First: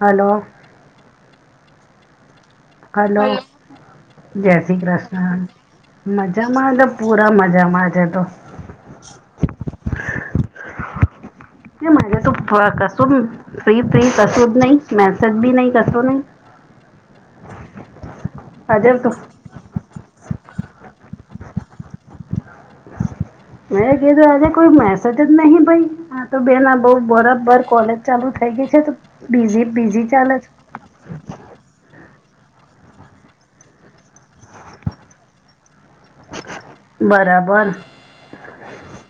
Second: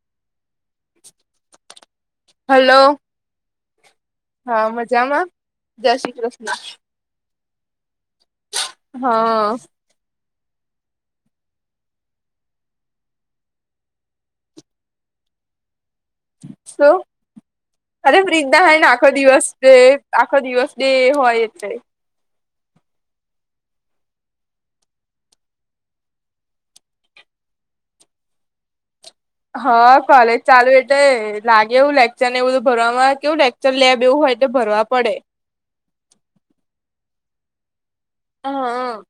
Hello, hello, hello, જય હા શ્રી મજામાં કૃષ્ણ જય શ્રી કૃષ્ણ મજામાં? લ પૂરા મજામાં જ તો. હા કેમ આજે તો કસો ફ્રી ફ્રી કસો જ નહી મેસેજ બી નહી કસો નહી? શ અરે ફ્રી થય ને આજે આખો તો દિવસ છે. આખો દિવસ ડે હોય એટલે, મે કે તો આજે કોઈ મેસેજ જ નહી ભઈ? હા તો બેન બઉ બરાબર કોલેજ ચાલુ થઇ ગઈ છે? બીઝી હા બીઝી ચાલે કલેજ ચાલુ ભટ લાગે એવું લેક્ચર ને એવું બધું ભરવામાં કેવું લેકચર લેબ એવું હોય તો ભરવા પડે. બરાબર! હા હા.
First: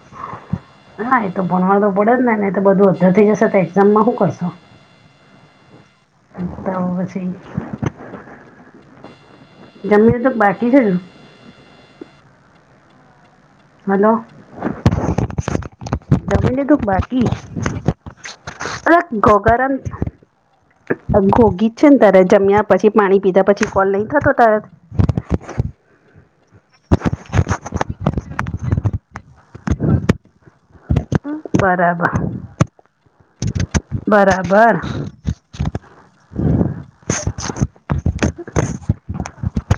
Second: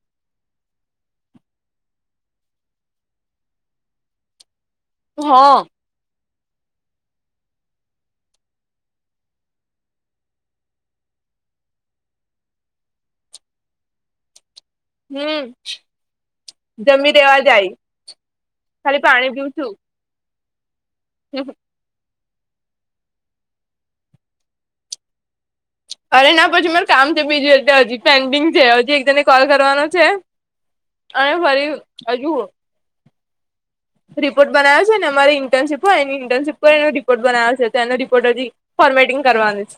હા એ તો ફોન વાળ તો પડે જ ને ને એ તો બધું અર થઈ જશે તો એક્ઝામ માં શું કરશો. હા. તો પછી. જમીએ તો બાકી છે જ? હલો હમ જમી લીધુ.? જમી દેવા જાય અ ખાલી પાણી પીવું ગોગરન છું ઘોઘી જ છે ને તારે જમ્યા પછી પાણી પીધા પછી કોલ નહી થતો તારે.? અરે ના પછી માર કામ છે બીજું એટલે હજી પેન્ડિંગ છે. હજી એક જને કોલ કરવાનો છે. અને ફરી બરાબર હજુ રિપોર્ટ બરાબર બનાવ્યો છે ને, અમારી ઇન્ટર્નશીપ એની ઇન્ટર્નશિપ પર એનો રિપોર્ટ બનાવે છે તો એનો રિપોર્ટ હજી ફોર્મેટિંગ કરવાની છે.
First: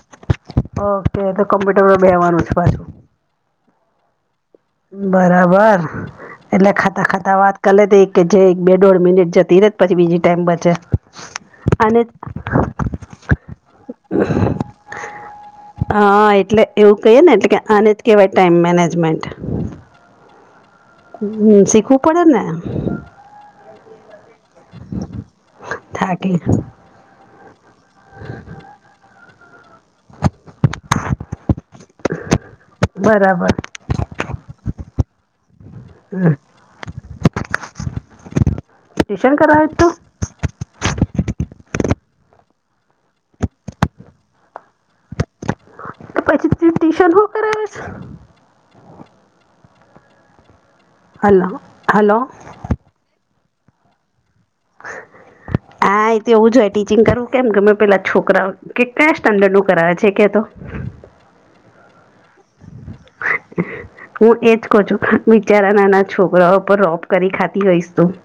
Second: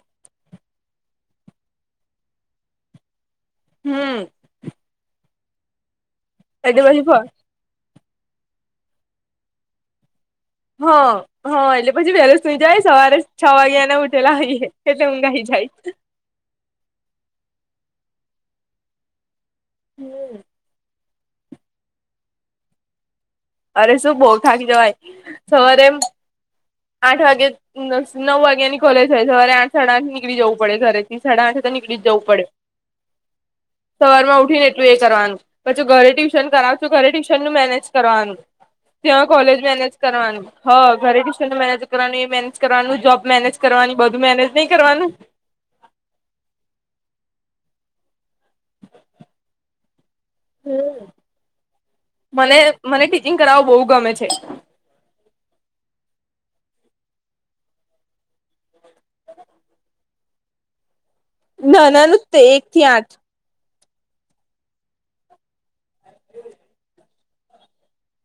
ઓકે તો કમ્પ્યુટરમાં બેવાનું છે પાછું. હમ. બરાબર એટલે ખાતા ખાતા વાત કલેથી એક કે જે એક બે દોઢ મિનિટ જતી ર જ પછી બીજી ટાઈમ બર હા. હા એટલે પછી વહેલો સુઈ જાય સવારે છ વાગ્યા એને ઉઠેલા આવીએ એટલે ઉંઘાઈ જાય. હા એટલે એવું કહીએ ને એટલે કે આને જ કહેવાય ટાઇમ મેનેજમેન્ટ. હમ. હ શીખવું પડે ને. અરે શું બહોવ થાક જવાય સવારે એમ. થાકી આઠ વાગ્યા નવ વાગ્યાની કોલેજ હોય સવારે આઠ. સડાથી નીકળ જવું પડે ઘરેથી સડા છે તો કળ જવું પડે. બરાબર. સવાર માં ઉઠી ને એટલું એ કરવાનું. પછી ઘરે હમ ટ્યુશન કરાવ છું ઘરે ટ્યુશન નું મેનેજ કરવાનું. ત્યાં ટ્યુશન કોલેજ કરાવે મેનેજ તું કરવાનું. હ ઘરે ટ્યુશનને મેનેજ કરવાનું એ મેનેજ કરવાનું જોબ મેનેજ કરવાની બધું મેનેજ નહી કરવાનું. પછી ટ્યુશન શું કરાવે છે. હમ. Hello hello. મને મને ટીચિંગ કરાવ બહુ ગમે છે. હા એ તો એવું જોય ટીચિંગ કરવું કેમ કે મેં પેલા છોકરા કે કયા સ્ટાન્ડર્ડ નું કરાવે છે કે તો. ના નાનું જ એક થી આઠ. હું એજ કહ છું બિચારા નાના છોકરાઓ પર રોપ કરી ખાતી ગઈશ તું.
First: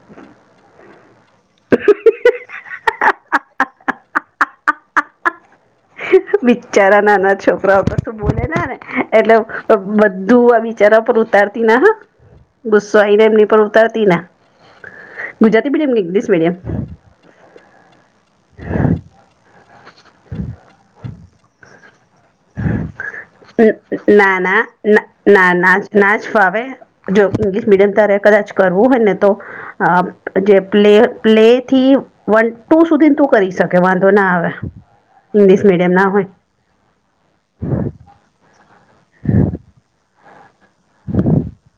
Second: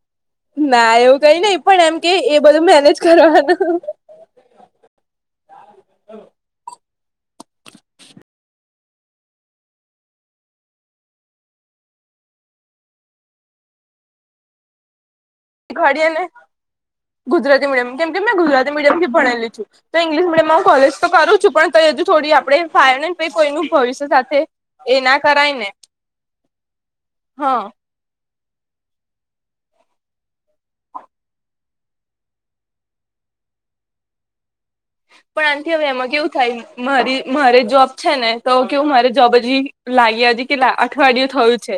ના એવું કઈ નહી પણ એમ કે એ બધું મેનેજ કરવાનું. બચારા નાના છોકરાઓ તો શું બોલે ને એટલે બધું આ બિચારા પર ઉતારતા. તના હ ગુસ્સો આઈને એમની પર ઉતારતી ના. ગુજરાતી મીડિયમ કે શીખાડી ને ઇંગ્લિશ મીડિયમ ગુજરાતી મીડિયમ કેમ કે મેં ગુજરાતી મીડિયમ થી ભણાયેલી છું. તો ઇંગ્શ મડય હું કોલેજ તો કરું છું પણ ત તો હજુ થો આપ. ના ના એ ના કરાય ને ના નાચ ફ આવે. જો હા ઇંગ્લિશ મીડિયમ તરે કદાચ કરવું હોય ને તો. આ જે પ્લે પ્લે થી. વન ટુ સુધીને તું કરી શકે વાંધો ના આવે. પણ ઇંગ્લિશ આથી હવે મીડિયમ ના એમાં હોય કેવું થાય. મારી મારે જોબ છે ને તો કેવું મારે જોબ હજી લાગી હજી કે. અઠવાડિયું થયું છે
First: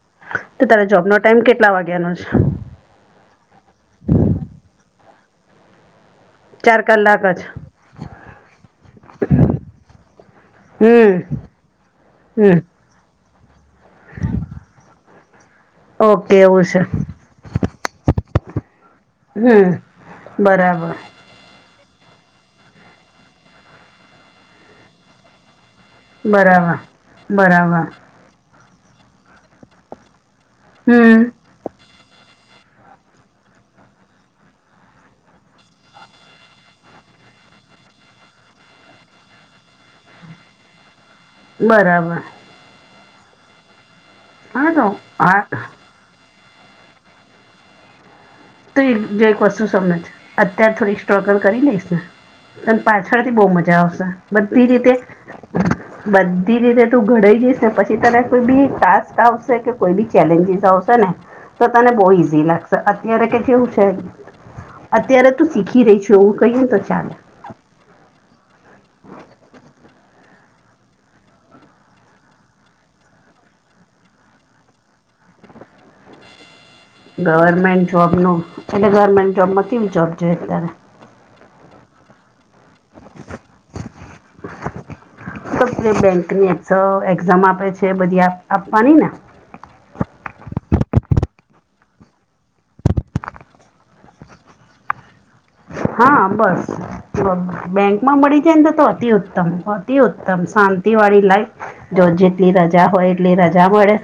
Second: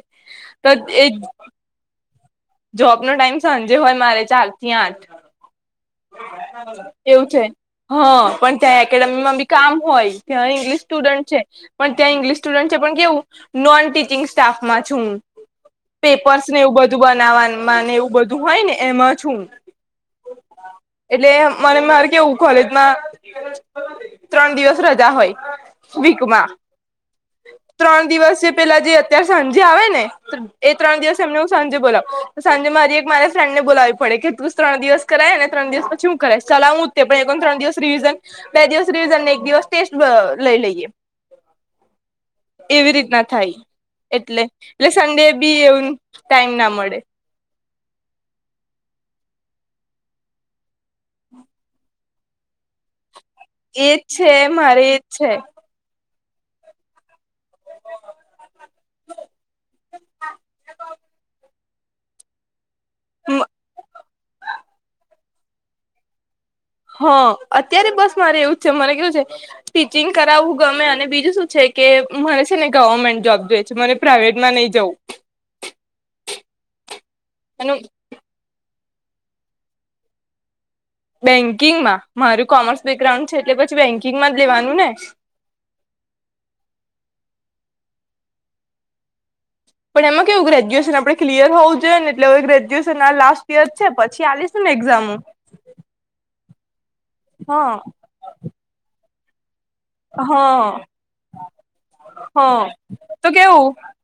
તો તારા એ જોબનો ટાઈમ કેટલા વાગ્યાનું છે. હા. જોબ નો ટાઈમ સાંજે હોય મારે ચાર થી આઠ. ચાર કલાક એવું છે જ હા પણ ત્યાં એકેડેમીમાં બી કામ હોય ત્યાં ઇંગ્લિશ સ્ટુડન્ટ છે હમ પણ ત્યાં ઈંગ્લિશ હમ સ્ટુડન્ટ છે પણ કેવું નોન ટીચિંગ સ્ટાફમાં છું ઓકે પેપર્સ ને એવું છે બધું બ ને એવું બધું હોય ને એમાં છું હમ બરાબર એટલે મને મારે કેવું કોલેજમાં ત્રણ દિવસ રજા હોય વિકમા બરાબર બરાબર ત્રણ દિવસે પેલા જે અત્યારે સાંજે આવે ને એ ત્રણ દિવસ હમ એમને હું સાંજે બોલાવ તો સાંજે મારી એક મારે ફ્રેન્ડ ને બોલાવી પડે કે તું ત્રણ દિવસ કરાય અને ત્રણ દિવસ પછી શું કરાય ચલા હું પણ ત્રણ દિવસ રિવિઝન બે દિવસ રિવિઝનને એક દિવસ ટેસ્ટ લઈ લઈએ બરાબર એવી રીતના થાય એટલે હા તો એટલે સન્ડે બી હા એવું ટાઈમ ના મળે તો એક જો એક વસ્તુ સમજ અત્યારે થોડી સ્ટ્રગલ કરી લઈશ ને ત પાછળથી બહુ મજા એજ જઓશે છે બધી મારે રીતે એજ છે બધી રીતે તું ઘડાઈ જઈશ પછી તને કોઈ બી ટાસ્ક આવશે કે કોઈ બી ચેલેન્જીસ આવશે ને તો તને બહુ ઈઝી લાગશે અત્યારે કે જેવું છે અત્યારે તું શીખી રહી છુ એવું કહીને તો હા ચાલે અત્યારે બસ મારે એવું છે મારે કેવું છે િંગ કરાવવું ગમે અને બીજું શું છે કે મને છે ને ગવર્મેન્ટ જોબ જોઈ છે મને પ્રાઇવેટમાં નહી જવું અને ગવર્મેન્ટ જોબ નું એટલે ગવર્મેન્ટ જોબમાં કેવી જોબ જોઈએ અત્યારે બેન્કિંગમાં મારું કોમર્સ બેકગ્રાઉન્ડ છે એટલે પછી બેન્કિંગમાં જ લેવાનું ને બેંક ની એક્ઝામ આપે છે બધી આપવાની ને પણ એમાં કેવું ગ્રેજ્યુએશન આપણે ક્લયર હોવ જોએ એટલેવે ગ્રેજ્યુએશન આ લાસ્ટ યર છે પછી આલીશ ને એક્ઝામ હા બસ હા બેંકમાં મળી જાય ને તો તો અતિ ઉત્તમ અતિ ઉત્તમ હા શાંતિવાળી લાઈફ જો જેટલી રજા હોય એટલી રજા મળે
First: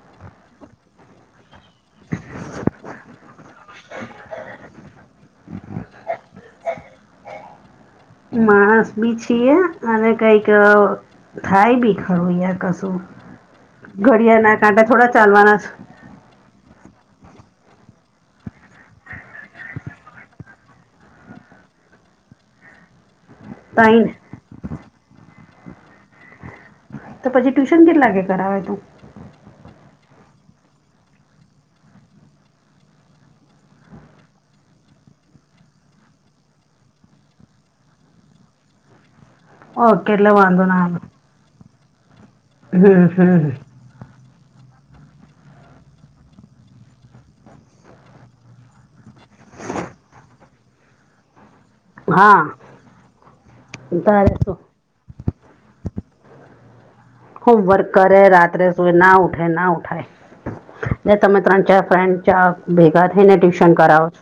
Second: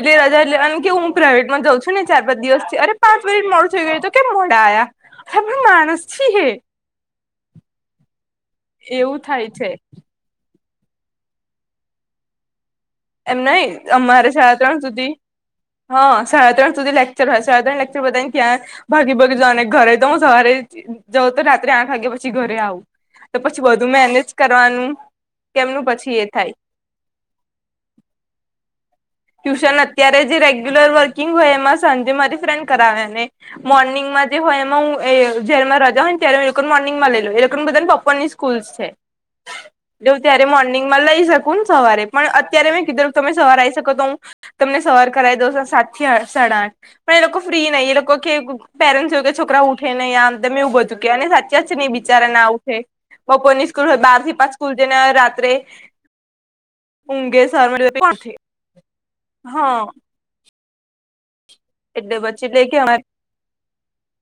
એટલે રજા લ કે હું પ્રાઇવેટ માં જાઉ છું ને ચાર પાંચ દિવસ થી અરે પાંચ મનિટ મો થઈ ગયું તો કેમ મોડા આયા હ માનસછી હે માણસ બી એવું થાય છીએ છે અને કઈક થાય બી ખરું યાર કશું એમ નહી અમારે ઘડિયા સાડા ના ત્રણ કાંટા થોડા સુધી ચાલવાના હા સાડા ત્રણ સુધી લેક્ચર હોય સાડા ત્રણ લેક્ચર બધા ને ક્યાં ભાગી ભગી જ અને ઘરે તો હું સવારે જાઉં તો રાત્રે આઠ વાગ્યા પછી ઘરે આવું તો પછી વધુ તાઈને મેનેજ કરવાનું કેમનું પછી એ થાય તો પછી ટ્યુશન કેટ લાગે કરાવે તો ટ્યુશન અત્યારે જે રેગ્યુલર વર્કિંગ હોય એમાં સાંજે મારી ફ્રેન્ડ કરાવે ને મોર્નિંગ માં જે હોય એમાં હું જયમાં રજા હોય ત્યારે એ લોકોને મોર્નિંગમાં લઈ એ લોકોનેધાને પપ્પ સ્કૂલ્ છે એટલે ઓકે હું એટલે ત્યારે વાંધો ના મોર્નિંગ આવે માં લઈ શક સવારે પણ અત્યારે મેં કીધ હમ તમે સવારે હમ આવી તો હું તમને સવાર કરાવી દઉં સાત થી સાડા આઠ પણ એ લોકો ફ્રી નહીં એ લોકો કે પેરેન્ટ જોય કે છોકરા ઉઠે નને અંદર મેં ઉગો ચુકે અને સાચ ન બિચારા હા ના ઉઠે બપોર ની સ્કૂલ હોય બાર તારે થી પાંચ શું સ્કૂલ જઈને રાત્રે ઊંઘે હબ સર વર્ક કરે રાત્રે સુય ના ઉઠે ના હા ઉઠાય તમે ત્રણ ચાર ફ્રેન્ડ એટલે પછી એટલે ચ કે અમારે ભેગા થઈ ને, ટ્યુશન કરાવવા.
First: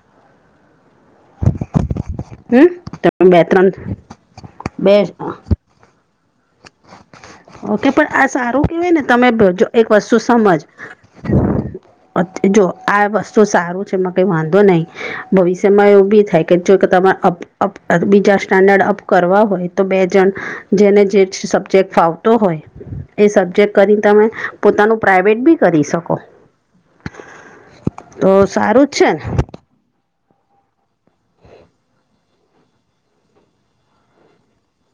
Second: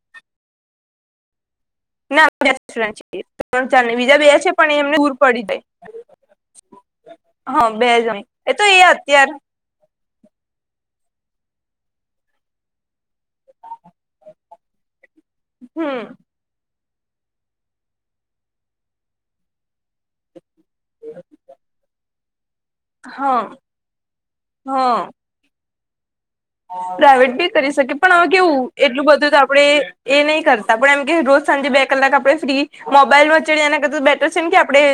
ના હમ, તો બે-ત્રણ, ત્રણ ચાર ને બીજા બે છે પણ બે. એમને દૂર પડી જાય હા ઓકે બે પણ જણ આ એ સારું તો એ કેવાય ને, તમે અત્યાર એક વસ્તુ સમજ. જો આ વસ્તુ સારું છે, માં કઈ વાંધો નહી. ભવિષ્યમાં એ હમ ભી થાય. કે, જો તમારે બીજા સ્ટાન્ડર્ડ અપ કરવા હોય તો, બે જણ જેને જે. સબ્જેક્ટ ફાવતો હોય, એ હા સબ્જેક્ટ કરી તમે હા પોતાનું પ્રાાઈવેટ બી કરી શકો. પ્રાઇવેટ બી કરી શકે, પણ હવે તો કેવું સારું જ એટલું છે બધું ને આપ. આપણે એ નહી કરતા, પણ એમ કે રોજ સાંજે બે કલાક, આપણે ફ્રી મોબાઈલ વચડી એના કરે. છે ને કે, આપણે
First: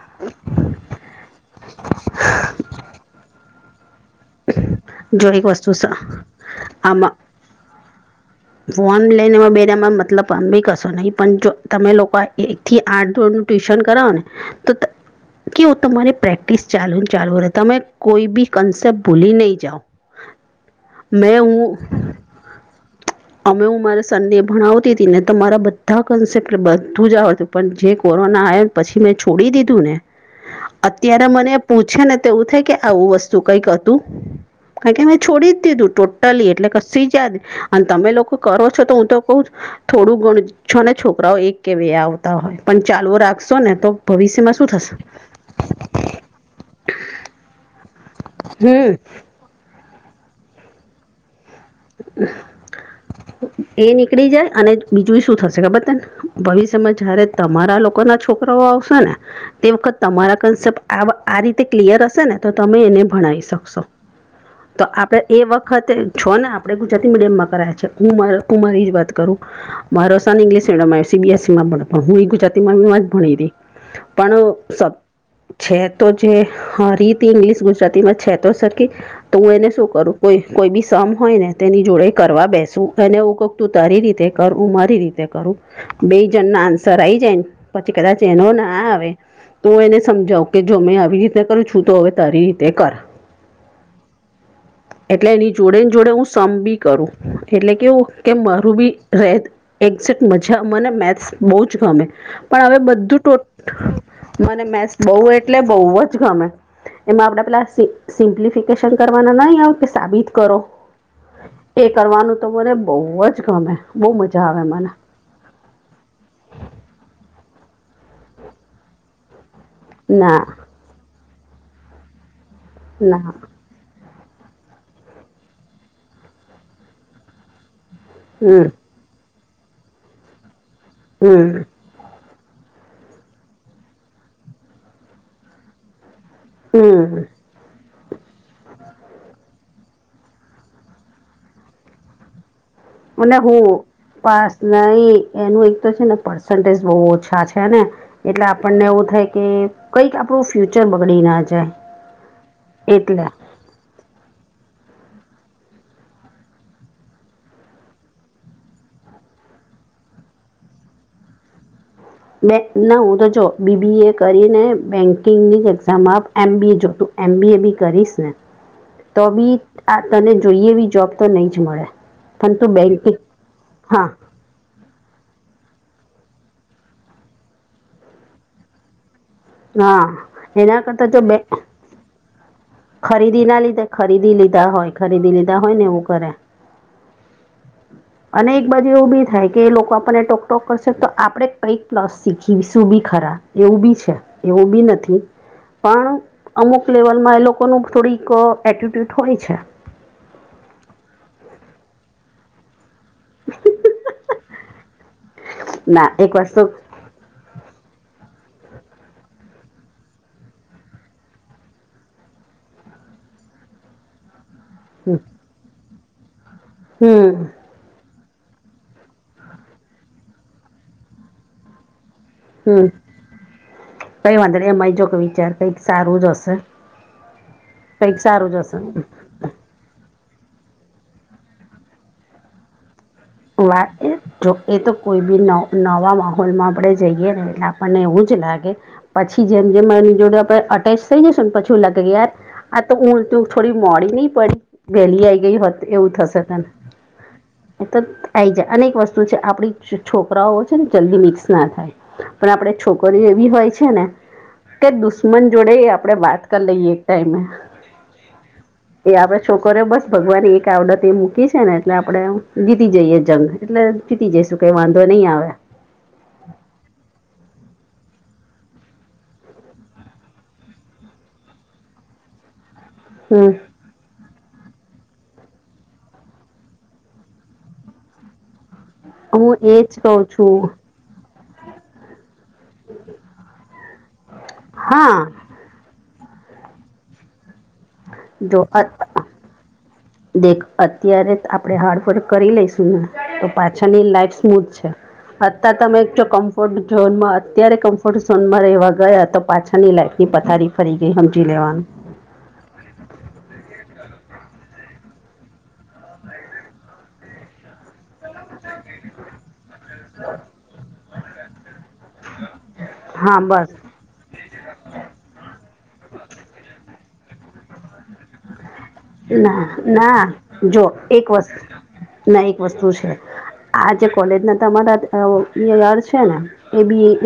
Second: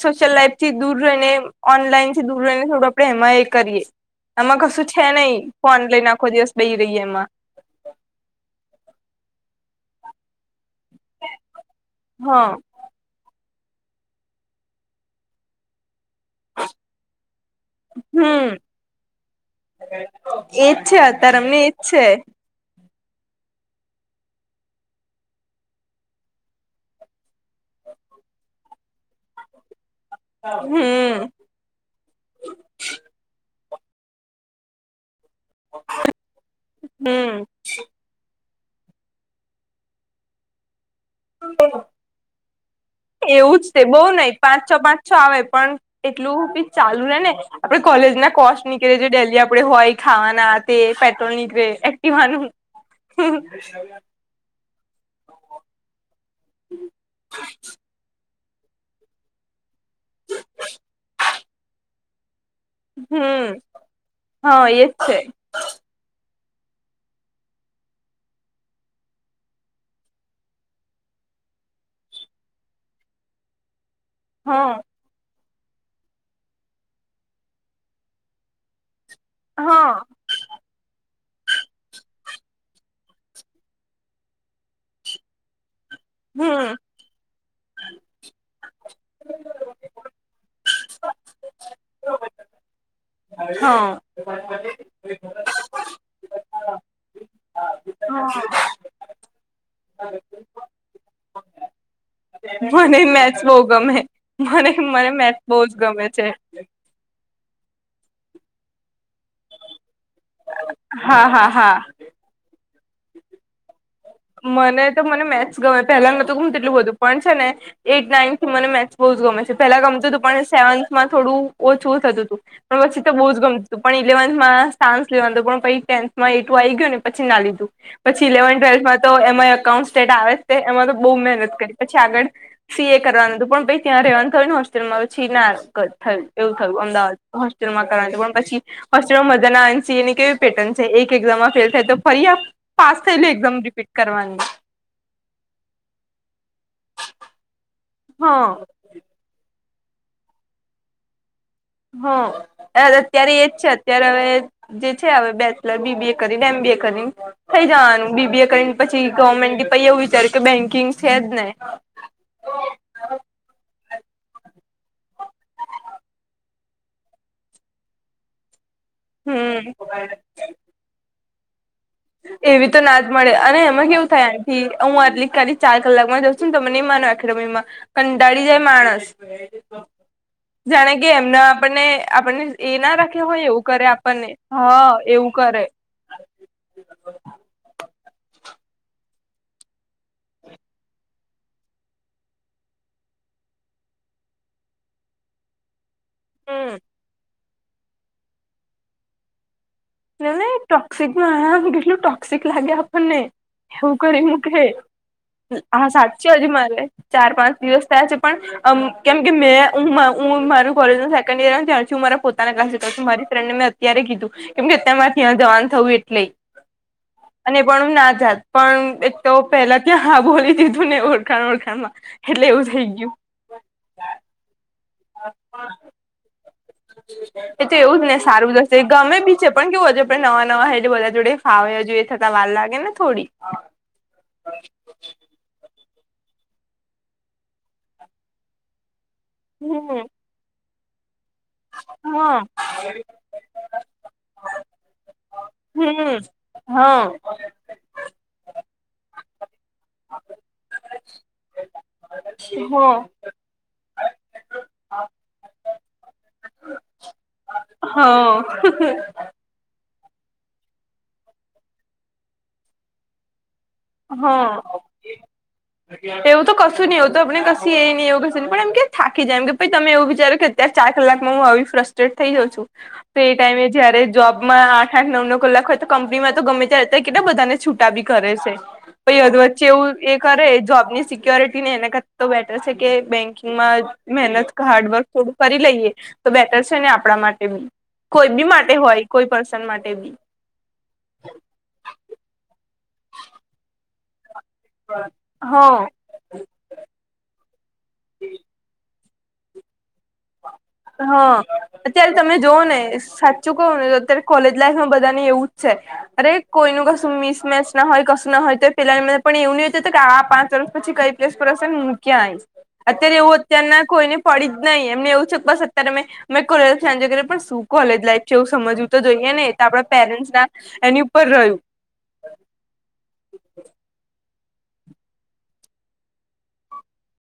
સોશિયલ લાઈફ થી દૂર રહીને, ઓનલાઈન થી દૂર રહીને, થોડું આપણે એમાં એ કરીયે. આમાં કશું છે જો નહી, એક વસ્તુ ફોન લઈને આખો દિવસ બેહી રહી આમાં એમાં. ફોન લઈનેમાં, બેમાં મતલબ ભી કશો નહી પણ જો. તમે લોકો હા એકથી આઠ ધોરણનું ટ્યુશન કરાવો ને, તો કેવું તમારે પ્રેક સ ચાલુ ને, ચાલવું તમે કોઈ બી કન્સેપ્ટ. ભૂલી નહીં જાઓ એ જ છે, અત્યારે મેં અમને જ હું છે. અમે હું મારે સંડે ભણાવતી હતી ને, તમારા બધા કન્સેપ્ટ બધું જ આવતું. પણ જે કોરોના આવ્યો ને, પછી મેં છોડી દીધું ને. અત્યારે હમ મને પૂછે ને, તેવું થાય કે, આવું વસ્તુ કંઈક કાર કે મેં, છોડી જ દીધું ટોટલી, એટલે કસી હમ જયાદ. અને તમે લોકો કરો છો તો હું તો કઉ જ થોડું ઘણું છો ને છોકરાઓ એક કે બે આવતા હોય [unintelligible] એવું જ ને તે તો બહુ નહિ ભવિષ્યમાં પાંચ શું છ પાંચ થશે છો આવે પણ એટલું બી ચાલુ રે ને આપડે કોલેજ ના કોર્સ નીકળે હમ ડેલી આપડે હોય. ખાવાના તે પેટ્રોલ નીકળે એકટીવા નું એ નીકળી જાય અને બીજું શું થશે ખબર તને ભવિષ્યમાં જયારે તમારા લોકોના છોક [inaudible] આવશે ને તે વખત તમારા કન્સેપ્ટ આ રીતે ક્લિયર હશે ને તો તમે એને ભણાઈ હમ શકશો હા એજ તો છે આપડે એ વખતે છો ને આપ આપ ગુજરાતી મીડિમમાં કરે છે, હું તું મારી વાત કરું. મારો સન ઇંગ્લિશ મીડિયમ માં સીબીએસસી માં ભણે, પણ હું એ ગુજરાતીમાં જ ભણી હતી. પણ હા સ છે, તો જે રીત ઇંગ્લિશ ગુજરાતીમાં છે, તો સરખી તો હું એને શું હા કરું, કોઈ કોઈ બી શમ હોય ને. તેની જોડે કરવા બેસું અને હું કક, તું તારી રીતે કર, હું મારી રીતે કરું. બે જન ના હમ આન્સર. સરાઈ જાય પછી કદાચ એનો ના આવે તો હ, એને સમજાવું કે જો મેં આવી. કરું છું, તો હવે તારી રીતે કર. હા. ની જોડે જોડે હું સમ ભી કરું, એટલે કેવું કે મારું બી. રહે, એક્ઝેક્ટ મજા, મને મેથ્સ બહુ જ ગમે. પણ હવે મને બધું, મેથ્સ બહુ ગમે ટ મને મેસ બહુ એટલે બહુ જ ગમે. એમાં આપડે પેલા સિમ્પ્લિફિકેશન કરવાના, નહીં આવે કે સાબિત કરો. હા, હા, હા. એ કરવાનું તો મને બહુ જ ગમે, બહુ મજા આવે મને. મને મેથ્સ. ગમે પહેલાને તો ગ તેટલું પણ છે ને, એઈટ નાઇનથ થી મને મેથ્સ બહુ જ ગમે છે. પેલા ગમતું હતું, ના પણ સેવન્થમાં થોડું ઓછું થતું હતું, પણ પછી તો ના બહુ જ ગમતું. પણ ઇલેવન્થમાં સાયન્સ લેવાનું, પણ પછી ટેન્થમાં એ ટું આ આવી ગયો ને, પછી ના લીધું. પછી ઇલેવન હમ ટ્વેલ્થમાં તો એમાં એકઉન્ટ-સ્ટેટ આવે છે, એમાં તો બઉુ હમ મહેનત કરી. પછી આગળ સી. એ. કરવાનું હતું, પણ પ ત્યાં રહેવાનું થયું ને હોસ્ટેલમાં, પછી ના થયું. એવું થયું અમદાવાદ હમ પછી મજા ના આવે, એક ફેલ થાય તો ફરી આપો. પાસ થયેલી અને એક્ઝામ હું રિપીટ. પાસ નહીં, એનું એક તો છે ને, પર્સન્ટેજ બહુ ઓછા છેને. એટલે હા આપણને એવું થાય કે કંઈક આપણું ફ્યુચર બગડી ના જાય. હ, એટલે અત્યારે એજ છે જ. ત્યારે હવે જે છે, હવે બેચલર બીબીએ કરીને એમ બી એ કરીને. થઈ જવાનું બીબીએ કરીને, પછી ગવર્મેન્ટની, પછી એવું વિચાર્યું કે બેંકિંગ છે જ ને. હ. બે ના, હું તો જો બીબીએ કરી ને બેંકિંગની જ એક્ઝામ આપ. એમ. બી. એ જો તું એમ. બી. એ બી કરીશ ને. [unintelligible] તો બી આ તને જોઈએ એ બી જોબ તો નહીં જ મળે. પણ એવી તું તો ના જ બેન્કિંગ મળે, અને એમાં હા કેવું થાય. હી હું અટલી કાલી ચાર કલાકમાં જઉ છું ને, તમેને ઈન એકેડેમીમાં. કંટાળી જાય, માણસ હા એના જાણે કે, કરતાં જો બે એમના આપણને આપણને. એ ના રાખે હોય ખરીદીના એવું લીધે કરે આપણને, ખરીદી લીધા હોય હા, એવું ખરીદી લીધા કરે. હોય ને એવું કરે. હા. અને એક બાજુ એવું બી થાય કે એ લોકો આપણને ટોકટોક કરશે, તો આપણેે કંઈક પ્લસ શીખી શું બી ખરા. એવું બી છે, એવું બી નથી. પણ હમ અમુક લેવલમાં એ લોકોનું થોડીક એટિટ્યુટ હોય છે. ટોક્સિક કેટલું ટોક્સિક લાગે આપણને. એવું કરી મ કે, હા, સાત ના એક છે હજુ વસ્તુ મારે. ચાર-પાચ દિવસ થયા છે પણ. કેમ કે મે, હું મારું કોલેજ ન સેકન્ડ ઈયર ત હું મારા પોતાના ક્લા કર છું, મારી ફ્રેન્ડને મે. ત્યારે કીધું, કેમ કે અતંરે ત્યાં જવાનું થવું એટલે. હમ. અને પણ હું ના જાત પણ એ તો પહેલા ત્યાં હા બોલી દીધુંને ઓળખાણ ઓળખાણમાં. એટલે એવું હમ થઈ ગયું. કઈ વાંધો નહીં એમાંય જો કે વિચાર કંઈક સારું જ હશે. એ તો એવુંજ ને સારું જ હશે ગમે બી છે. પણ કેવું હજુ આપડે નવાં-નવાં હે બધા જોડે ફાવે હજુ એ થતાં વાર લાગે ને થોડી. વા એ જો એ તો કોઈબી ન નવાં માહોલમાં આપણેે જઈએ ને એટલે આપણને એવું જ લાગે. પછી જેમ જેમ હમ આની જોડે આપડે અટેચ થઈ જશે ને પછી ઓલા કઈએ લાગે હા યાર આ તો ઊંલટુ તો થોડી મોડી નઈ પડી વેહલી આઈ ગઈ હોત એવું થશે તને. હ. ત આઈ જા અને એક વસ્તુ છે આપણી છ છોકરાઓ છે ને જલ્દી મિક્સ ના થાય પણ આપડે છોકરીઓ એ વી હોય છે ને કે દુશ્મન જોડેય આપણે વાત કરી લઈએ એક ટાઈમે. હ. કે આપડે છોકરીઓ બસ ભગવાન એક આવડત એ મૂકી છે ને એટલે આપડે જીતી જઈએ જંગ. એટલે હ જીતી હ જઈશું કઈ વાંધો નઈ આવે. એવું તો કશું નઈ હોતું આપણે કશી એય નઈ એવું કશું નઈ પણ એમ કે થાકી જાય એમ કેય પછી તમે એવું વિચારો કે યાર ચાર કલાકમાં હું આવી ફ્રસ્ટ્રેટ થઈ જાઉ છું તો એ હમ ટાઈમે જયારે જોબમાં આઠ આઠ નવ નવ કલાક હોય તો કંપનીમાં તો ગમે ત્યારે કેટલા બધાને છૂટા બી ઘરે છે. પહી અધ હું વચ્ચે એજ એવું કઉ એ કરે છું જોબની સિ સિક્યોરિટી નઈ એના કરતાં તો બેટર છે કે બેન્કિંગમાં મહેનત હાર્ડવર્ક હા થોડું. કરી લઈએ તો બેટર છે ને આપણા માટે બી કોઈ બી જો માટે હોય કોઈ પર્સન માટે બી. દેખ અત્યારે આપણે હાર્ડવર્ક કરી લઈશું ને તો પાછળની લાઈફ સ્મૂથ છે. હતાં હ તમે જો કં કમ્ફર્ટ ઝોનમાં અત્યારે કમ્ફર્ટ ઝોનમાં રહેવા ગયાં તો પાછળની લાઈફ ની પથારી ફરી ગઈ હા હમજી લેવાનું. અત્યારે તમે જોવોને ને સાચું કહું ને તો અત્યારે કોલેજ લાઈફમાં બધાને એવુંજ છે. અરે કોઈનું કશું મિસમેચ ન હોય કશું ન હોય તો પેલાન પણ એવ નહી હોતું કે આ પાંચ વર્ષ પછી કઈ પ્લેસ પર હશેને મૂ ક્યાં અઈશ? અત્યારે એવું હા બસ અત્યારના કોઈને પડી જ નહીં એમને એવું છે બસ અત્યારે મેં કોલેજ લાઈફ એનજોય કરીએ પણ શું કોલેજ લાઈફ છે એવું સમજવું. તો જોઈએ ને એ તો ના આપડા ના પેરેન્ટ્સના જો એની ઉપર એક રહ્યું. વસ્તુ ના એક વસ્તુ છે. આ જે કોલેજના તમારા છે અ યર છે ને એ બી